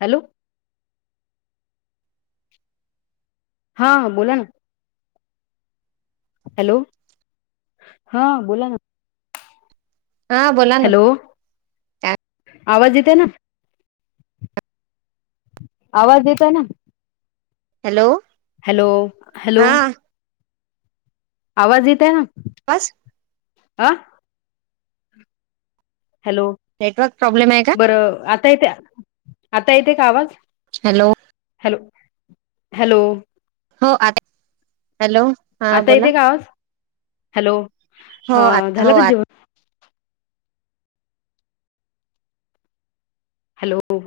Hello! हा... बोला ना? हॅलो! हा बोला ना? हा.... बोला ना? हॅलो आवाज येते ना? आवाज येतो ना? हॅलो! हॅलो! हॅलो! हा आवाज येतय ना? बस. आ........ हॅलो! नेटवर्क प्रॉब्लेम आहे का बरं आता येते? आता येते, का आवाज... हॅलो! हॅलो! हॅलो! हो आए हॅलो हा आता येते बोला. का आवाज हॅलो! हो ह... आ हो झालका आता जेवन हॅलो!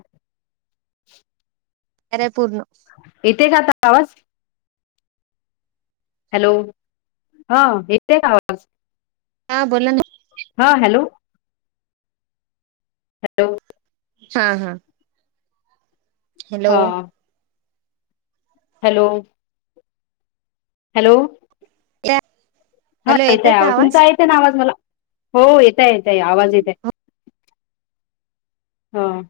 रायपूर न? येते का आता आवास? हॅलो! हा येत का? आवाज... हा बोला ना? हां हॅलो! हॅलो! हा.. हा.. हॅलो हा'. हॅलो! 'हॅलो. या. हा येतय, आवाज तुमचा येतेय ना? आवाज मला. हो येतय, येतय, आवाज येतय हा.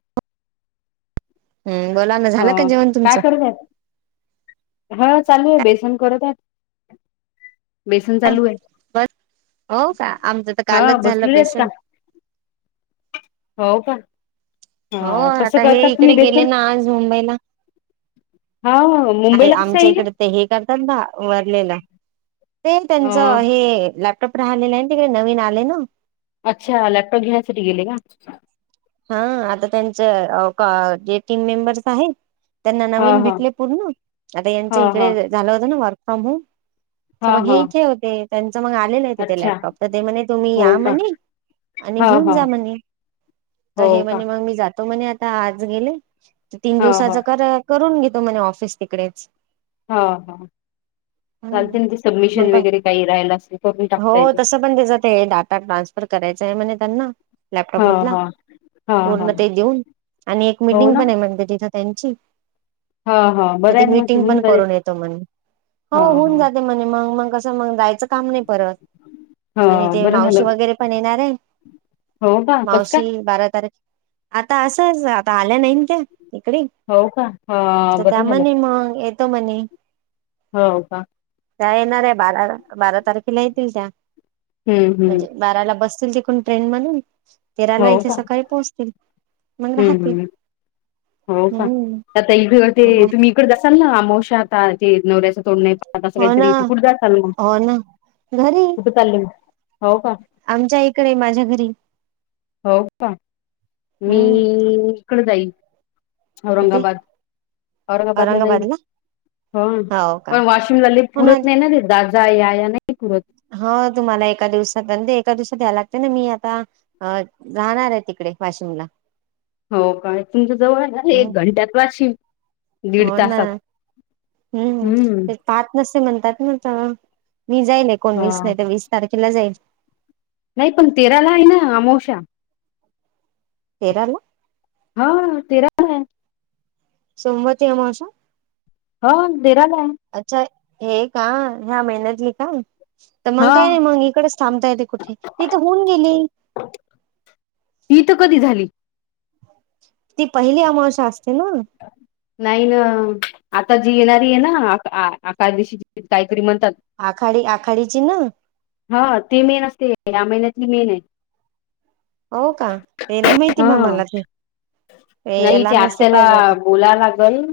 हम् बोला ना हो झालं का जेवण काय तुमचं करताय? हा चालू आहे. बेसन करत आहे, बेसन चालू आहे. बस, हो का? आमचं तर हा कालच झालं. बसलेले आहेत का बेसन हो का? हो हा कसं आता हे करतात तुम्ही इकडे गेले, बेसन ना आज मुंबईला. हा नाही, मुंबईला कसं आमच्या येईल इकडे तर हे ता ा वरलेलं ते त्यांच अ हे 'लॅप' कपडा आलेला आहे. तिकडे नवीन आले ना? अच्छा 'लॅपटॉप घेण्यासाठी' गेले का. हा आता त्यांच हाव का जे टीम मेंबर्स त आहेत. त्यांना हा नवीन हा भेटले पूर्ण, आता यांच हा हा इकडे झालं होत? ना वर्क फ्रॉम होम. हा तर मग हा हे इथे होते. त्यांच मग आलेलं ते ते अच्छा 'लॅपटॉप' तर ते म्हणे तुम्ही हो या का म्हणे. आणि हा घेऊन हा जा म्हणे! त हो हे का म्हणे मग मी जातो.... म्हणे आता. आज गेले तीन हा हा दिवसाच करून घेत. तो म्हने ऑफिस तिकडेच, हा! हा! चालते ना ते सबमिशन मग, वगैरे काही राहिलं असेल करून हो टाकता येते तस पण त्याचात डाटा ट्रान्सफर करायचंय आए म्हणे. 'लॅपटॉप' हा मधन हा हा हा पूर्ण ते देऊन आणि एक हो मिटिंग ना पण आहे म्हने, त्याजी त्यांची हा हा तर बरं आहे त ना, मग ते मीटिंग होऊन पण जाईल करून येतो म्हणे हो हा होऊन हा जाते म्हणे मग मग. कस मग जायचं काम नाही परत आणि हा ते बरं मावशी झालं वगैरे पण येणार आहे. हो बा कसं काय? मावशी बारा आता असंच आता आल्या नाही त्या. तिकडे हो का हा तर बरं झालं त्यामध्ये मग म्ह हो का येणार आहे बारा बारा तारीख येतील त्या हम्म हम्म म्हणजे बाराला बसतील तिकून ट्रेन मधून हो तेराला इथे का सकाळी पोहोचतील मग राहतील हम्म हो का हम्म आता इक ते तुम्ही इकड असाल ना मावशा आता ते नवऱ्याच तोड असं हो ना काहीतरीथे कुठे जा चाल मग हो ना घरी कुठे चालल हो का आमच्या इकडे आहे माझ्या घरी हो का मी हम्म इकड जाई कुठे औरंगाबाद औरंगाबादला जाईल हो पण वाशिमला ल पुरत नाही ना ते दादाा या ना हो तुम्हाला एका दिवसात एका दिवसात या्याय लागत ना मी आता राहणार आहे तिकडे वाशिमला हो काय तुमच्या जवळ अे हम्म एक घंट्यात वाशव हो ना हम्म ते पाहात न म्हणतात ना त मी जाईल एकोणवीस हा नाही तर वीस तारखेला जाईल. नाही पण तेराला आहे ना अमावशा. तेराला हा तेराला आहे. सोमवार ते अमावस्या. ह देराला आहे अच्छा हे का ह्या महिन्यातली का तर मग हा काय नाही मग इकडेच थांबता य ते कुठे तथे होऊन गेली ती तर कधी झाली ती पहिली अमाशा असते ना नाही ना आता जी येणारी आहे ना आका दिशी काही म्हणात आखाडी आखाडीची ना हा ते मेन असते ते आ मना मे नाही हो का ते नाही माहिती हा म मला त ल नसे तला बोला लागल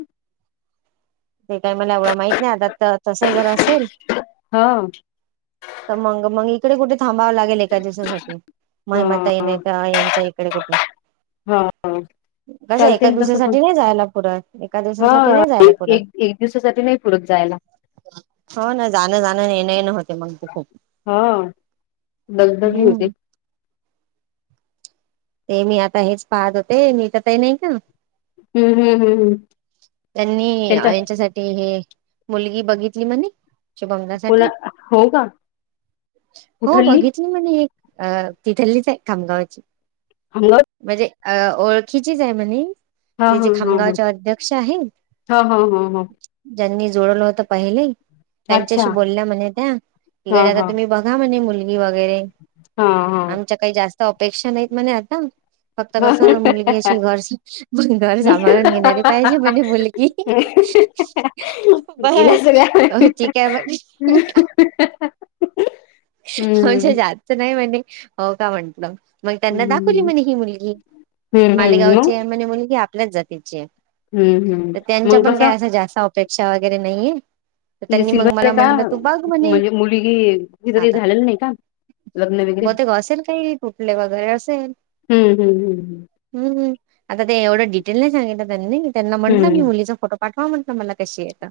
ते काही मला एवढं माहित नाही आता तर तस जर असेल ह तर मंग मंग इकडे कुठे थांबावं लागेल एका दिवसासाठी महिमाता ये नता यांच्या इकडे कुठे हा हा कसं चालते एका तस दिवसासाठी नाही जायला पुरत एका हा दिवसासाठी नाही जायला एक पुरत एक दिवसासाठी नाही पुरक ज ला हो ना जाणं जाणं येण न होते मग ते खूप दलदली होती हम्म ते मी आता हेच पाहत होते मी तर तेही नाही का हम्म हम्म हम्म हम्म त्यांनी त्यांच्या यांच्यासाठी हे मुलगी बघितली म्हणे कोणा बंगल्यासाठी हो का हो कुठली बघितली म्हणे एक अ तिथलीच आहे खामगावाची हंग अ ओळखीची ज आहे म्ह हा ते हा जे हा ह खामगावचे अध्यक्ष आहेत हा हा हा हा ज्यांनी जोडवलं होत पहिले अच्छा त्यांच्याशी बोलल्या म्हणे त्या हा इकडे आता हा तुम्ही बघा म्हणे मुलग वगैरे हा आमच्या काही जास्त अपेक्षा नाहीत म्हणे आता. फक्त कस मुलगी हा अशी घर घर सांभाळून घेणारी पाहिजे म्हणे मुलगी गेला बस, सगळ्या हो ठीक आहे म्ह. म्हजे हम्म जातचं नाही म्हणे, हो का म्हंटलं. मग त्यांना दाखवली हम्म म्हणे ही मुलगी, हम्म हम्म मग हम्म मालेगावची म्हणे मुलगी आपल्याच जातीची ये. हम्म तर त्यांच्या मग पण काही कसं असं जास्त अपेक्षा वगैरे नाही. म्हणजे सिल्वरर आहे का? म्हणजे मुलगी तिचं काही झालेलं नाही का? लग्न वगैरे बग ते ग असेल काही कुटले वगैरे असेल. हम्म, हम्म, हम्म हम्. हम्म. आता ते एवढं डिटेल नाही सांगितलं त्यांनी, त्यांना म्हटलं मी हम्म मुलीचा फोटो पाठवा म्हटलं मला कशी येता.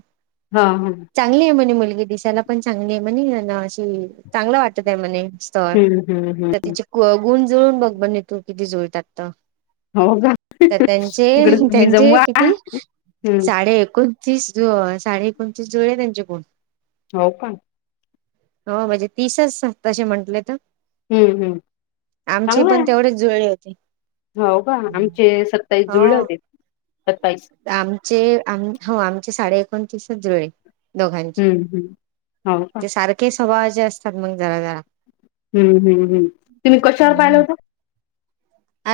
हा हा चांगली आहे म्हणे मुलगी दिसायला, पण चांगली आहे म्हणे अशी चांगलं वाटत आहे म्हणे, स्थळ, हम्म हम्म हम्म तर तिचे गुण जुळून बघ म्हणे तू. किती जुळतात तर. हो का तर तिकडे त्यांचे, तुम्ही त्यांचे जमवा किती? हम्म साडे एकूण. तीस जो साडे एकोणतीस जुळले त्यांचे गुण. हो का? हो म्हणजे तीसच तशे म्हंटले तर. हम्म, हम्म आमचे चांगलंय पण तेवढेच जुळले होते. हो का आमचे सत्ताईस जुळले हो होते सत्तावीस आमचे आम्ही आमचे साडे एकोणतीसच जुळले दोघांचे हम्म हम्म हो का ते सारखे स्वभावाचे असतात मग जरा जरा हम्म हम्म हम्म तुम्ही कशावर पाहिला हम्म होता?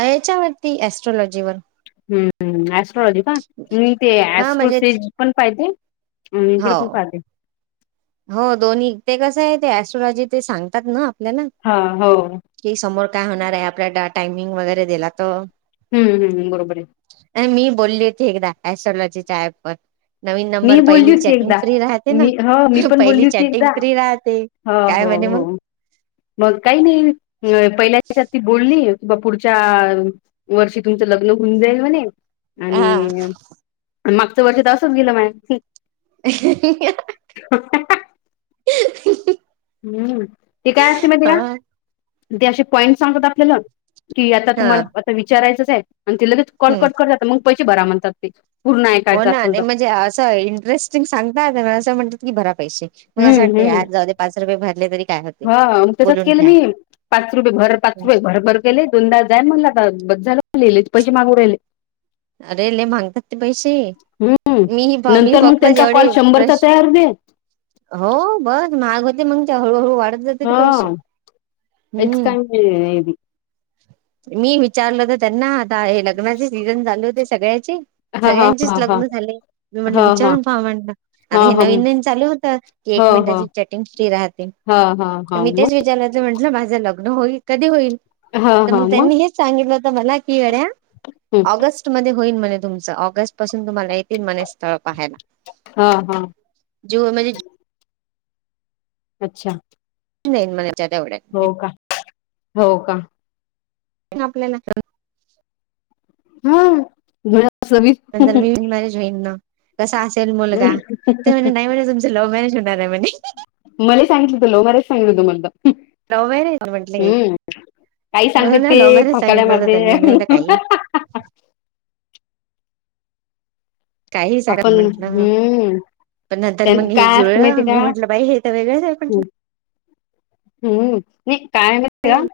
याच्यावरती ऍस्ट्रॉलॉजी वर. हम्म स्ऐट्रलॉजी का? मी ते हा म्हणजे स्ट्रोसेज पण पाहिजे. अम हो इकड पण पाहली. हो दोन्ही, ते कसं आहे, ते ऍस्ट्रोलॉजी ते सांगतात ना. ना, हा हो की समोर काय होणार आहे, आपल्या टायमिंग वगैरे दिला तर. हम्म हम्म, बरोबर आहे. नाही मी बोलली होती एकदा, एस्ट्रॉलॉजी च्या ऍप वर. नवीन मी नंबर बोलली पहिली होती चॅटिंग एकदा फ्री राहते ना. मी हो मी पण बोलली पहिली होती चॅटिंग एकदा फ्री राहते, हो काय हो म्हणे मग? हो. मग काही नाही, पहिल्याी बोलली. बा पुढच्या वर्षी तुमचं लग्न होऊन जाईल म्हणे. हा आणि, मागच वर्ष तर असंच गेलं माय. अहहह हम्म, ते काय असते माहीतीय का? हा ते असे पॉइंट सांगत आपल्याला. कि आता हा तुम्हाला,, आता विचारायचंच आहे, आणि ति लगेच कॉल हम्म. कट करतात,, मग पैसे बरा म्हणतात ते. पूर्ण हो ऐकायचं ना, असेल नाही तर म्हणजे असं इंटरेस्टिंग सांगतात, असं म्हणतात की भरा पैसे, मग असं वाटत, जाउदे पाच रुपये भरले तरी काय होते हां,, मग तसच बोलून केलं मी घ्या पाच रुपये भर, पाच रुपये भर केले दोनदा,, जाय म्हला. झाले, पैसे मागू राहिले. अरे लय मांगतात ते पैसे. हम्म मी, मी नंतर मग फक्त त्यांचा कॉल जेवढे शंभरचा प्रश,, तयार होते हो, बस, महाग होते, मग ते हळूहळू वाढत जाते ते हा पैसे, हेच हम्म. काय नाही मी विचारल होत त्यांना, आता हे लग्नाचे सीझन चालू होते सगळ्याचे. हा हा सगळ्यांचेच हा हा लग्न झाले,, मी म्हटलं हा विचारून पहावं, म्हणलं हा आता हे हा हा नवीन, नवीन चालू होतं, की हो एक मे हो त्यागी चॅटींग फ्री रातें,, हा हा तर हा मी तेच मग विचारायच म्हणलं माज लग्न होईल, कधी होईल? हा म हा मग त्यांनी हेच सांगितलं होत मला की कड्या [inaudible] ऑगस्ट मध्ये होईल म्हणे तुमचं, ऑगस्ट पासून तुम्हाला येती म्हणे स्थळ पाहाला हा हा जीव म्हणजे अच्छा. नाही मला ज एवढ. हो का हो का? आपल्याला पण हं. ग नंतर मी विन मॅरेज होईन ना कसा असेल मुलगा? ते म्हणे, नाही म्हणे तुमच लव्ह मॅरेज होणार आहे म्हणे. मले सांगितलं त लव मॅरेज सांगलं होत मल त. लव मॅरेज का म्हंटल हे? काही हो सांगते ना लव ते मॅरेज फकाड्या सांगितलं होत मारते त्यांना. मी म्हटल काहीही. काही सांगता आपण म्हंटलं. हम्म पण नंतर त्यां मग हे काय असतं जुळलं. माहिती मी का म्हंटलं, बाई हे तर वेगळंच आहे म्हटलं. हं, मी काय म्हटलं?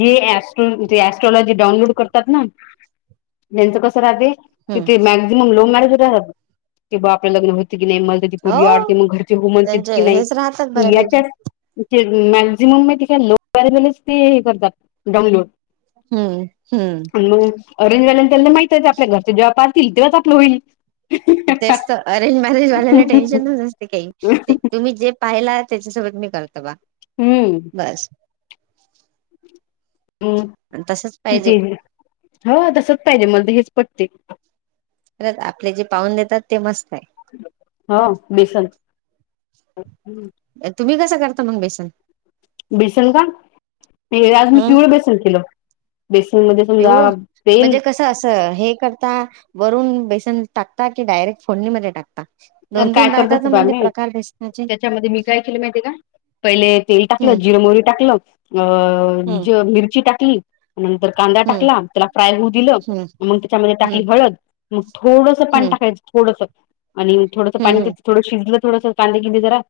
जे ऍस्ट्रो ॲस्ट्रॉलॉजी डाउनलोड करतात ना त्यांचं कसं राहते, हम्म तिथे मॅक्झिमम लव्ह मॅरेज होतात बघ. कि बा आपलं लग्न हो की नाही. म ती पोरगी हो आडते मग घरचे हो म्हणतील त्यांचे की नाही, हेच राहतात याच्या बऱ्यापैकी मॅक्झिमम म ति काय लोकल वलच ते हे करतात डाऊनलोड. हम्म हम्म अन मंग अरेज वाल्यानच तेना माहित आपल्या घर जेव्हा पाहतील तेव्हाच आपलं होईल. तेचत अरेंज मॅरेज वाल्याला टेन्शनच न असते काही ते तुम्ही जे पाहिलात. त्याच्यासोबत मी करतो बा. हं. [inaudible] अं, तसच ते, पाहिजे हो. तसच पाहिजे मला तर हेच पटते. खरंच आपले जे पाहून देतात, ते मस्त हा बेसन. करतो मग बेसन. बेसन का? ते आज मी पिवळ बेसन केल. पिवळ? तेल म्हणजे कसं? असं हे करता वरून बे तून टाकता की, डायरेक्ट फोडनी मध्ये टाकता? अर दोन काय तीन राहतात करतस ना बा म्हणजे मी, प्रकार बेसनाचे त्याच्यामध्ये मी काय केलं माहिती आहे का? पहिले तेल टाकलं, हम्म जिर मोहरी टाकलं, अ हम्म ज मिरची टाकली, नंतर कांदा हम्म टाकला. त्याला फ्राय होऊ दिलं, हम्म मग त्याच्यामध्ये हम्म टाकली हळद. मग थोडस पाण हम्म टाक त्यात थोडस आणि थोडं पाणी हम्म हम्म थोडं शिजल थडस कांदे बिंदे जरा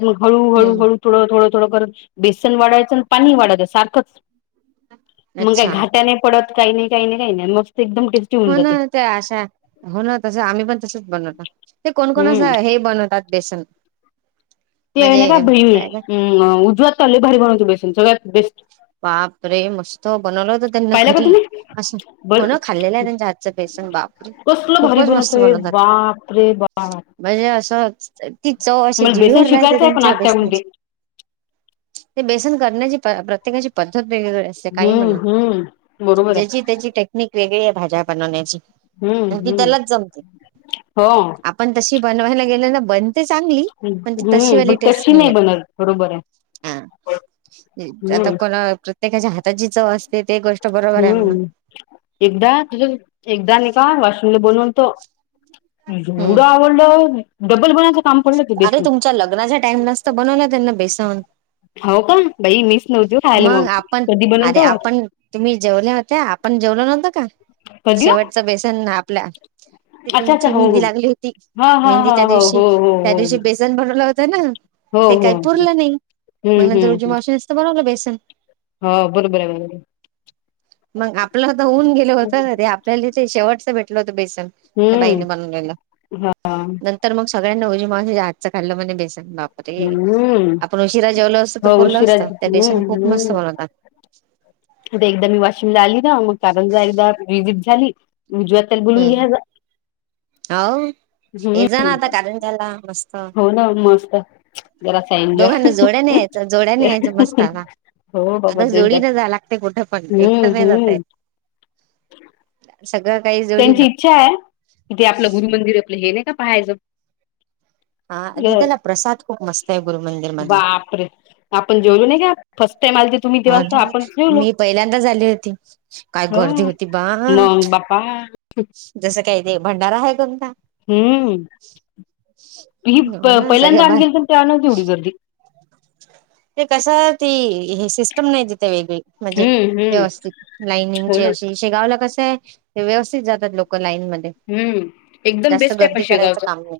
मग हळू हळू हम्म हळू थोडं थोडं थोडं करूत बेसन वाढायचं आणि पाणी वाढायचं सारखंच. मग काही अच्छा घाटा नाही पडत काही नाही काही नाही काही नाही मग हो ना ते अशा. हो ना तसं आम्ही पण तसच बनवत. ते कोण कोण अस हम्म अ हे बणवतात बेसन. ते आहे ना का म्हणजे भईवे काय का अं, उजवा हाताले लई भारी बणवते बेसन सगळ्यात बेस्ट. बाप रे! मस्त बनवलं होत त्यांना पाहिला का घरी. तुम्ही असं हो बर ना खाल्लेलं आहे त्यांच्या हातचा बेस सन. बापरे! कसलं भारी खूपच मस्त बनवतोय बनवतात, बाप रे बाप. म्हजे असच ती चव अशी मला बेसन जिभीवर राहते शिकायचं आहे पण त्यांच्या आत्या म्हणते बेसनाची. ते बेसन करण्याची प प्रत्येकाची पद्धत वेगगळे असते काही हम्म म्हणा. हम्म बरोबर आहे ज्याची त्याची टेक्निक वेगळी आहे भाज्या बनवण्याची. हम्म आणि ती हम्म. त्यालाच जमते. हो आपण तशी बनवायला गेल ना बन ते चांगली, पण ती हम्म तशीवाली पण टेस्ट तशी नाही येत. बनत बरोबर हां, आहे. नही. आता हम्म कोणा प्रत्येकाच्या हाताची चव अस हं, एकदा तुझं एकदा नही का वाश बनवनतो, हम् एवढं आवडलं डबल बनय अरे तुमच्या लग्नाच्या टाइमलाचत बनवलं त्यांना बेसन. हो का बाई मीच नव्हती हो खायला मग आपण, कधी अरे बनवतो आपण तुम्ही जेवल्या होत्या, आपण जेवलो नव्हत का. कधी ओ शेवटच बेसन ना आपल्या त अच्छा अच्छा तुमची हो हो. मेहंदी लागली होती, हा हा हा मेहंदीच्या हो दिवशी हो त्या हो दिवशी बेसन बनवला होता ना. हो ते हो काही हो हम्म पुरलं नाही. मग नंतर उजे मावशीनच तर बनवलं बेसन. हा बरोबर आहेना मग आपलं तर होऊन गेल होत ना रे आपल्याला ते शेवटच भेटलं होतं बेस. त्या बाईने हम्म बनवलेलं हा नंतर मग सगळ्यांना उजी मा हातचं खाल्लं म्ह बेस. बापर रे हम्म आपण उशिरा जेवलो असत तर हो परलं उशिरा असतं त्या बसन हम्म खूप मस्त हम्म बनवता. आता एकदा मी वाशिम ला आली ना मग कारण एकदा विजिट झाली. उजवात त्याला बोलून घ्या हम्म जा हो ये जा ना हम्म. आता कारंजाला मस्त हो ना मस्त जरासं एन्जॉय. दोघांना जोड्याने यायचं जोड्याने यायचं मस्त आता हो बाबा आता जोडीनं जाय लागते कुठं पण हम्म एकटं नाही जाता हम्म येत सगळं काही जोडीनं त्यांची इच्छा आहे कि ते आपलं गुरु मंदिर आपलं हे नाही का पाहायचं. हा अ दितला प्रसाद खूप मस्त आहे गुरु मंदिर मधला. पण जेवलो नाय का फर्स्ट टाइम आलते तुम्ही तेव्हा तर हो आपण जेवलो मी पहिल्यांदा आली होती काय हो गर्दी होती बा. मग बापा जसं काही ते भंडारा आहे कोणता. हं. ही हो प ना सगळ्या पहिल्यांदा बा आणली असेल तेव्हा नव्हती एवढी गर्दी. ते कस ती हे सिस्टम नाही तिथे वेगळी म्हणजे हम्म हम्म व्यवस्थित लाईनिंग हो ना. अ शेगावला कसं व्यवस्थित जात लोकां. लाईन मध्ये हम्म. एकदम जास्त बेस्ट आहे पण गर्दी शेगावच. करायचं काम आहे.